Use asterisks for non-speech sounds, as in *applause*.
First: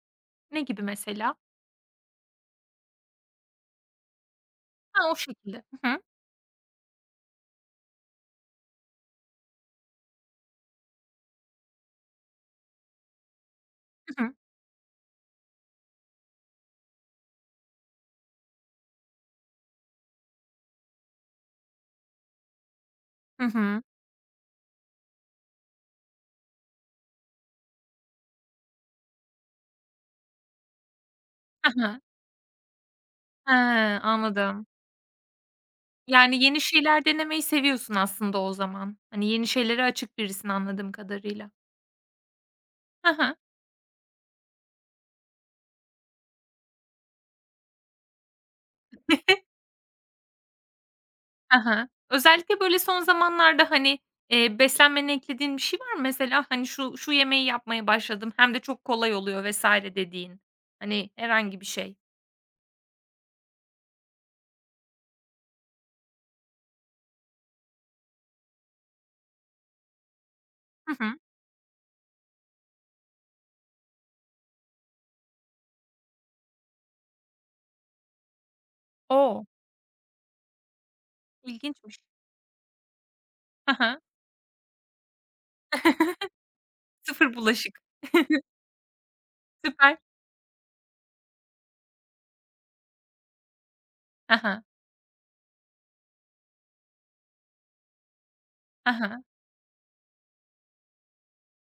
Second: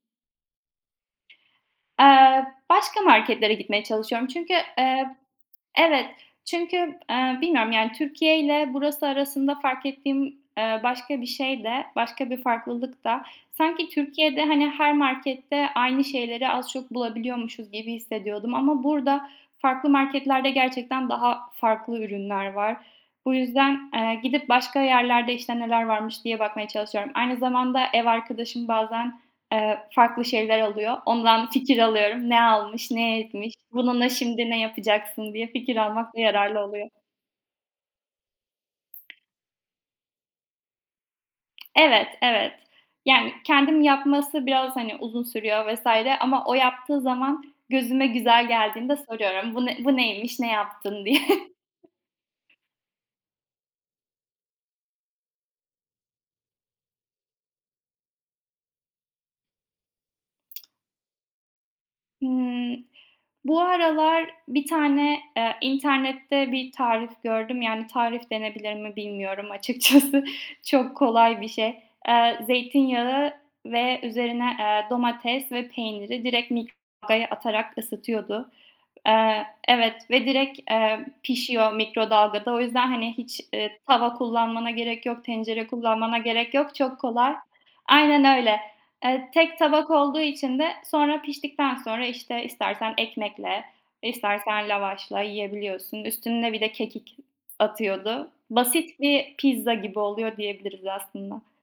Ne gibi mesela? Eee, başka marketlere gitmeye çalışıyorum, çünkü, Ha, o eee şekilde. Hı hı. Evet, çünkü, eee, bilmiyorum, yani, Türkiye ile burası arasında fark ettiğim, eee, başka bir şey de başka bir farklılık da; sanki Hı hı. Türkiye'de hani her markette aynı şeyleri az çok bulabiliyormuşuz gibi hissediyordum ama burada farklı marketlerde gerçekten daha farklı ürünler var. Bu Hı hı. yüzden, eee, gidip başka yerlerde, işte, neler varmış diye bakmaya çalışıyorum. Aynı zamanda ev arkadaşım bazen, eee, farklı şeyler alıyor, ondan Hı fikir hı. alıyorum. Ne almış, ne He, etmiş? Bununla şimdi ne anladım. yapacaksın diye fikir almak Yani yararlı yeni oluyor. şeyler denemeyi seviyorsun aslında o zaman. Hani yeni şeylere açık birisin anladığım kadarıyla. Evet, evet. Ha Yani ha. kendim yapması biraz hani uzun sürüyor vs. ama o yaptığı zaman gözüme güzel geldiğinde *chuckles* soruyorum. Bu n bu neymiş, ne yaptın diye? Ha ha. *chuckles* Özellikle böyle son zamanlarda, hani, eee, beslenmene eklediğin bir şey var mı? Mesela, hani, şu şu yemeği yapmaya başladım hem de çok kolay oluyor vs. dediğin, hani, herhangi bir şey. Hıı, bu aralar bir tane, eee, internette bir tarif gördüm. Yani tarif denebilir mi bilmiyorum açıkçası, Hı çok hı. kolay bir şey. Eee, zeytinyağı ve üzerine, eee, domates ve peyniri direkt mikrodalgaya atarak ısıtıyordu. O! Eee, evet, ve direkt, eee, pişiyor İlginçmiş! mikrodalgada. O yüzden hani hiç, Ha eee, ha. tava kullanmana gerek yok, tencere kullanmana gerek yok, *chuckles* çok Sıfır kolay. bulaşık. Aynen *chuckles* öyle. Eee, tek tabak Süper! olduğu için de sonra piştikten sonra, işte, istersen ekmekle Ha ha. istersen lavaşla yiyebiliyorsun. Üstüne bir de kekik s atıyordu. Ha Basit ha. bir pizza gibi oluyor diyebiliriz aslında.